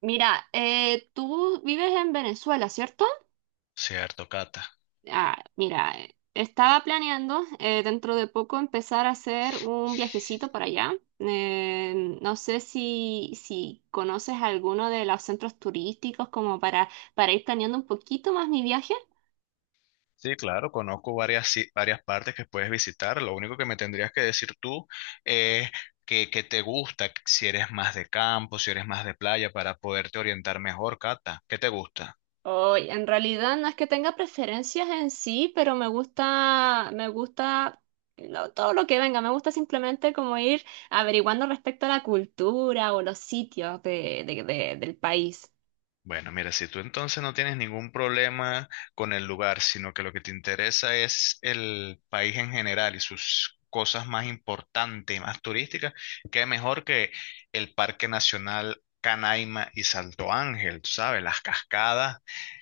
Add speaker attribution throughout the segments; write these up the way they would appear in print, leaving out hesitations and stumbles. Speaker 1: Mira, tú vives en Venezuela, ¿cierto?
Speaker 2: Cierto, Cata.
Speaker 1: Ah, mira, estaba planeando dentro de poco empezar a hacer un viajecito para allá. No sé si conoces alguno de los centros turísticos como para ir planeando un poquito más mi viaje.
Speaker 2: Sí, claro, conozco varias, varias partes que puedes visitar. Lo único que me tendrías que decir tú es que te gusta, si eres más de campo, si eres más de playa, para poderte orientar mejor, Cata. ¿Qué te gusta?
Speaker 1: Oy, en realidad no es que tenga preferencias en sí, pero me gusta todo lo que venga. Me gusta simplemente como ir averiguando respecto a la cultura o los sitios del país.
Speaker 2: Bueno, mira, si tú entonces no tienes ningún problema con el lugar, sino que lo que te interesa es el país en general y sus cosas más importantes y más turísticas, qué mejor que el Parque Nacional Canaima y Salto Ángel, tú sabes, las cascadas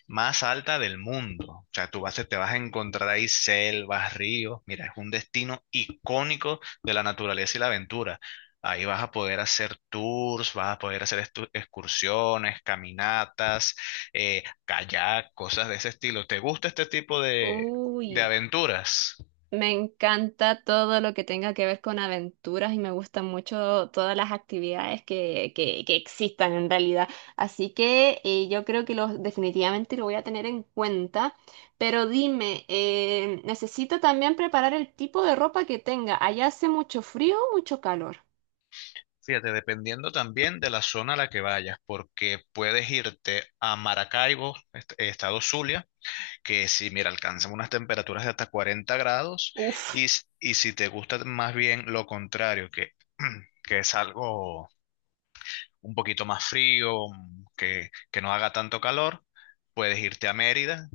Speaker 2: más altas del mundo. O sea, tú vas, te vas a encontrar ahí selvas, ríos. Mira, es un destino icónico de la naturaleza y la aventura. Ahí vas a poder hacer tours, vas a poder hacer excursiones, caminatas, kayak, cosas de ese estilo. ¿Te gusta este tipo de
Speaker 1: Uy.
Speaker 2: aventuras?
Speaker 1: Me encanta todo lo que tenga que ver con aventuras y me gustan mucho todas las actividades que existan en realidad. Así que yo creo que definitivamente lo voy a tener en cuenta. Pero dime, necesito también preparar el tipo de ropa que tenga. ¿Allá hace mucho frío o mucho calor?
Speaker 2: Fíjate, dependiendo también de la zona a la que vayas, porque puedes irte a Maracaibo, estado Zulia, que si, mira, alcanzan unas temperaturas de hasta 40 grados,
Speaker 1: Uf,
Speaker 2: y, y si te gusta más bien lo contrario, que, que es algo un poquito más frío, que no haga tanto calor, puedes irte a Mérida,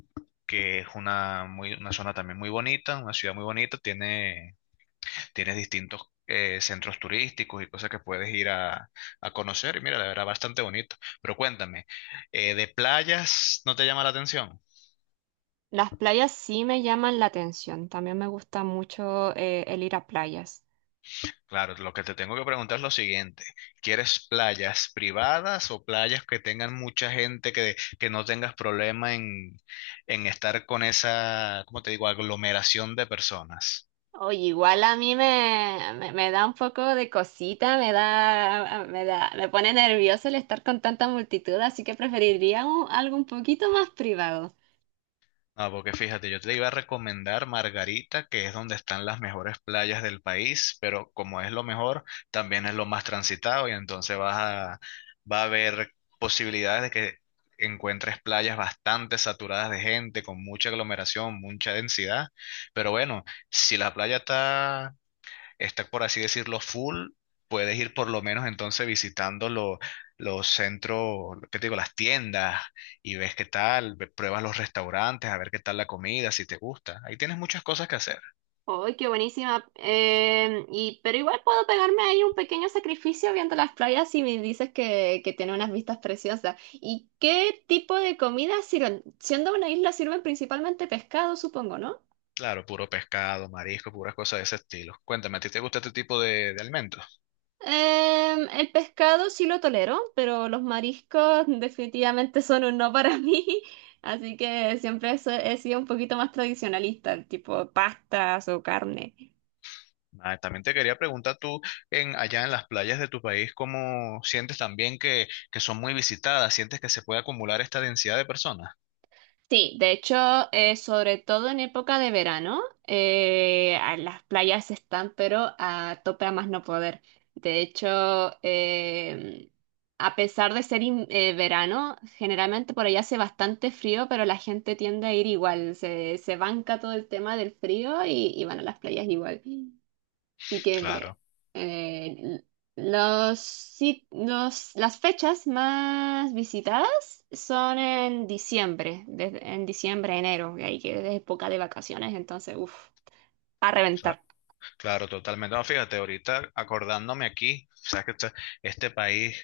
Speaker 2: que es una, muy, una zona también muy bonita, una ciudad muy bonita, tiene distintos centros turísticos y cosas que puedes ir a conocer, y mira, la verdad, bastante bonito. Pero cuéntame, ¿de playas no te llama la atención?
Speaker 1: las playas sí me llaman la atención. También me gusta mucho el ir a playas.
Speaker 2: Claro, lo que te tengo que preguntar es lo siguiente. ¿Quieres playas privadas o playas que tengan mucha gente que no tengas problema en estar con esa, ¿cómo te digo?, aglomeración de personas?
Speaker 1: Oye, igual a mí me da un poco de cosita, me pone nervioso el estar con tanta multitud, así que preferiría algo un poquito más privado.
Speaker 2: Ah, porque fíjate, yo te iba a recomendar Margarita, que es donde están las mejores playas del país, pero como es lo mejor, también es lo más transitado y entonces va a haber posibilidades de que encuentres playas bastante saturadas de gente, con mucha aglomeración, mucha densidad. Pero bueno, si la playa está, por así decirlo, full, puedes ir por lo menos entonces visitando los centros, ¿qué te digo? Las tiendas y ves qué tal, pruebas los restaurantes, a ver qué tal la comida, si te gusta. Ahí tienes muchas cosas que hacer.
Speaker 1: ¡Ay, qué buenísima! Y, pero igual puedo pegarme ahí un pequeño sacrificio viendo las playas si me dices que tiene unas vistas preciosas. ¿Y qué tipo de comida sirven? Siendo una isla sirven principalmente pescado, supongo, ¿no?
Speaker 2: Claro, puro pescado, marisco, puras cosas de ese estilo. Cuéntame, ¿a ti te gusta este tipo de alimentos?
Speaker 1: El pescado sí lo tolero, pero los mariscos definitivamente son un no para mí. Así que siempre he sido un poquito más tradicionalista, tipo pastas o carne.
Speaker 2: Ah, también te quería preguntar tú, en, allá en las playas de tu país, ¿cómo sientes también que son muy visitadas? ¿Sientes que se puede acumular esta densidad de personas?
Speaker 1: Sí, de hecho, sobre todo en época de verano, a las playas están, pero a tope a más no poder. De hecho, eh, a pesar de ser verano, generalmente por allá hace bastante frío, pero la gente tiende a ir igual, se banca todo el tema del frío y van a las playas igual. Así que
Speaker 2: Claro.
Speaker 1: eh, las fechas más visitadas son en diciembre, en diciembre, enero, que ahí que es época de vacaciones, entonces, uff, a
Speaker 2: Claro.
Speaker 1: reventar.
Speaker 2: Claro, totalmente. No, fíjate, ahorita acordándome aquí, sabes que este país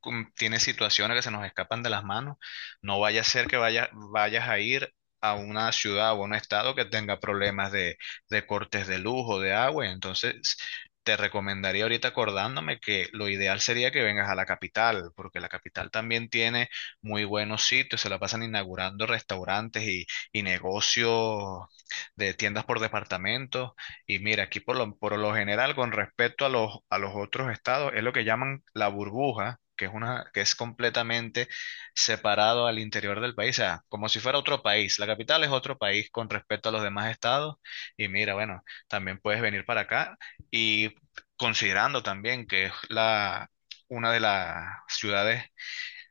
Speaker 2: tiene situaciones que se nos escapan de las manos. No vaya a ser que vayas a ir a una ciudad o a un estado que tenga problemas de cortes de luz o de agua. Entonces, te recomendaría ahorita acordándome que lo ideal sería que vengas a la capital, porque la capital también tiene muy buenos sitios, se la pasan inaugurando restaurantes y negocios de tiendas por departamento. Y mira, aquí por lo general, con respecto a los otros estados, es lo que llaman la burbuja, que es una, que es completamente separado al interior del país, o sea, como si fuera otro país. La capital es otro país con respecto a los demás estados. Y mira, bueno, también puedes venir para acá. Y considerando también que es la, una de las ciudades,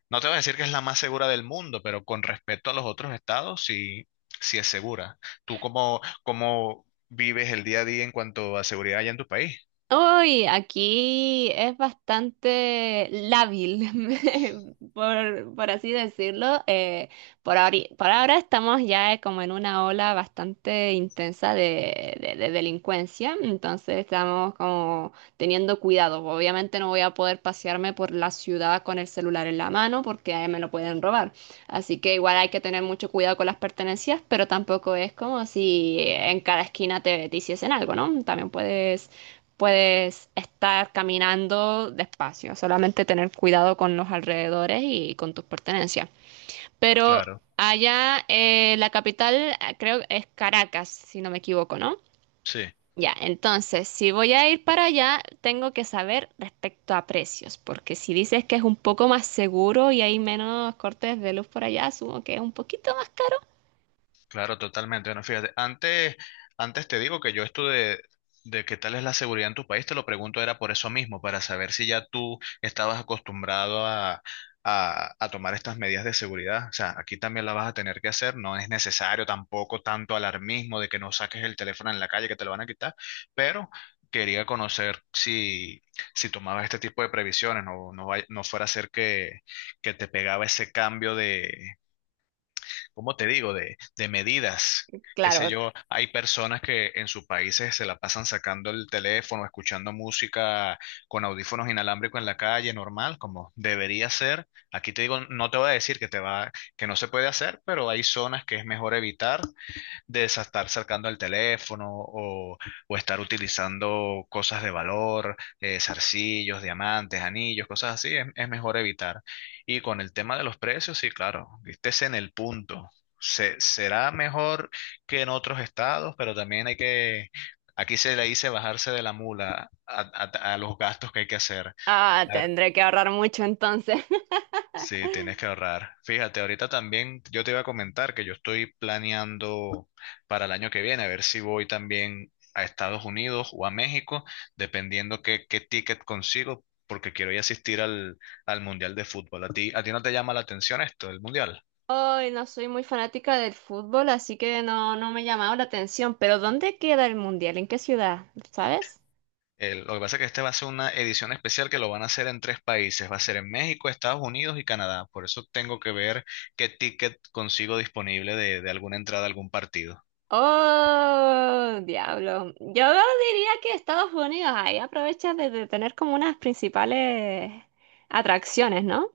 Speaker 2: no te voy a decir que es la más segura del mundo, pero con respecto a los otros estados, sí, sí es segura. ¿Tú cómo, cómo vives el día a día en cuanto a seguridad allá en tu país?
Speaker 1: Uy, aquí es bastante lábil, por así decirlo. Por ahora estamos ya como en una ola bastante intensa de, de delincuencia, entonces estamos como teniendo cuidado. Obviamente no voy a poder pasearme por la ciudad con el celular en la mano porque ahí me lo pueden robar. Así que igual hay que tener mucho cuidado con las pertenencias, pero tampoco es como si en cada esquina te hiciesen algo, ¿no? También puedes estar caminando despacio, solamente tener cuidado con los alrededores y con tus pertenencias. Pero
Speaker 2: Claro,
Speaker 1: allá la capital creo es Caracas, si no me equivoco, ¿no?
Speaker 2: sí.
Speaker 1: Ya, entonces, si voy a ir para allá, tengo que saber respecto a precios, porque si dices que es un poco más seguro y hay menos cortes de luz por allá, asumo que es un poquito más caro.
Speaker 2: Claro, totalmente. Bueno, fíjate, antes te digo que yo esto de qué tal es la seguridad en tu país, te lo pregunto era por eso mismo, para saber si ya tú estabas acostumbrado a tomar estas medidas de seguridad. O sea, aquí también la vas a tener que hacer, no es necesario tampoco tanto alarmismo de que no saques el teléfono en la calle, que te lo van a quitar, pero quería conocer si, si tomabas este tipo de previsiones, no, no, no fuera a ser que te pegaba ese cambio de... ¿cómo te digo?, de medidas. Qué
Speaker 1: Claro,
Speaker 2: sé yo, hay personas que en sus países se la pasan sacando el teléfono, escuchando música con audífonos inalámbricos en la calle, normal, como debería ser. Aquí te digo, no te voy a decir que te va, que no se puede hacer, pero hay zonas que es mejor evitar estar cercando el teléfono o estar utilizando cosas de valor, zarcillos, diamantes, anillos, cosas así, es mejor evitar. Y con el tema de los precios, sí, claro, estés en el punto. Será mejor que en otros estados, pero también hay que, aquí se le dice bajarse de la mula a los gastos que hay que hacer.
Speaker 1: ah, tendré que ahorrar mucho entonces.
Speaker 2: Sí, tienes que ahorrar. Fíjate, ahorita también yo te iba a comentar que yo estoy planeando para el año que viene, a ver si voy también a Estados Unidos o a México, dependiendo qué, qué ticket consigo, porque quiero ir a asistir al Mundial de Fútbol. A ti no te llama la atención esto, el Mundial?
Speaker 1: Hoy no soy muy fanática del fútbol, así que no, no me ha llamado la atención. Pero ¿dónde queda el mundial? ¿En qué ciudad? ¿Sabes?
Speaker 2: Lo que pasa es que este va a ser una edición especial que lo van a hacer en tres países. Va a ser en México, Estados Unidos y Canadá. Por eso tengo que ver qué ticket consigo disponible de alguna entrada a algún partido.
Speaker 1: Oh, diablo. Yo diría que Estados Unidos ahí aprovecha de tener como unas principales atracciones, ¿no?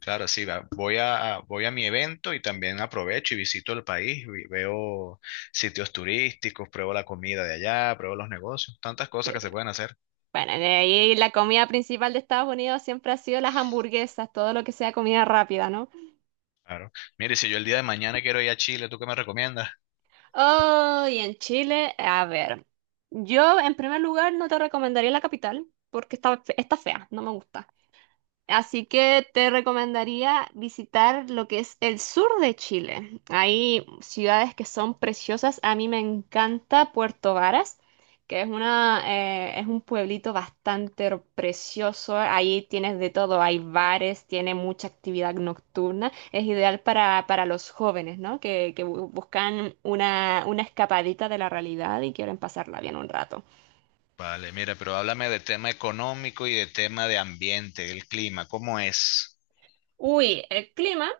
Speaker 2: Claro, sí, voy voy a mi evento y también aprovecho y visito el país, veo sitios turísticos, pruebo la comida de allá, pruebo los negocios, tantas
Speaker 1: Sí.
Speaker 2: cosas que se pueden hacer.
Speaker 1: Bueno, de ahí la comida principal de Estados Unidos siempre ha sido las hamburguesas, todo lo que sea comida rápida, no.
Speaker 2: Claro. Mire, si yo el día de mañana quiero ir a Chile, ¿tú qué me recomiendas?
Speaker 1: Oh, y en Chile, a ver, yo en primer lugar no te recomendaría la capital porque está, está fea, no me gusta. Así que te recomendaría visitar lo que es el sur de Chile. Hay ciudades que son preciosas. A mí me encanta Puerto Varas, que es una, es un pueblito bastante precioso. Ahí tienes de todo. Hay bares, tiene mucha actividad nocturna. Es ideal para los jóvenes, ¿no? Que buscan una escapadita de la realidad y quieren pasarla bien un rato.
Speaker 2: Vale, mira, pero háblame de tema económico y de tema de ambiente, el clima, ¿cómo es?
Speaker 1: Uy, el clima.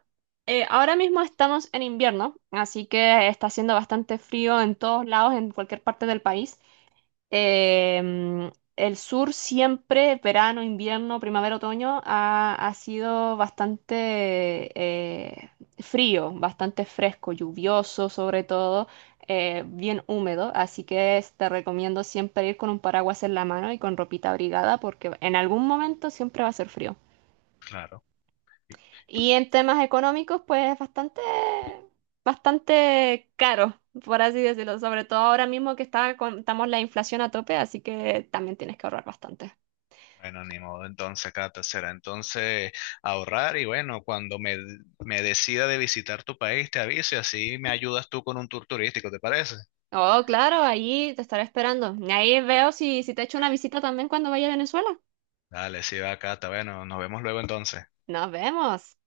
Speaker 1: Ahora mismo estamos en invierno, así que está haciendo bastante frío en todos lados, en cualquier parte del país. Eh, mm, el sur siempre, verano, invierno, primavera, otoño, ha sido bastante frío, bastante fresco, lluvioso sobre todo, bien húmedo. Así que te recomiendo siempre ir con un paraguas en la mano y con ropita abrigada, porque en algún momento siempre va a ser frío.
Speaker 2: Claro.
Speaker 1: Y en temas económicos, pues es bastante, bastante caro, por así decirlo. Sobre todo ahora mismo que está, estamos la inflación a tope, así que también tienes que ahorrar bastante.
Speaker 2: Bueno, ni modo, entonces, Cata, será entonces ahorrar y bueno, cuando me decida de visitar tu país, te aviso y así me ayudas tú con un tour turístico, ¿te parece?
Speaker 1: Oh, claro, ahí te estaré esperando. Y ahí veo si te echo una visita también cuando vaya a Venezuela.
Speaker 2: Dale, sí, va, Cata. Bueno, nos vemos luego entonces.
Speaker 1: Nos vemos.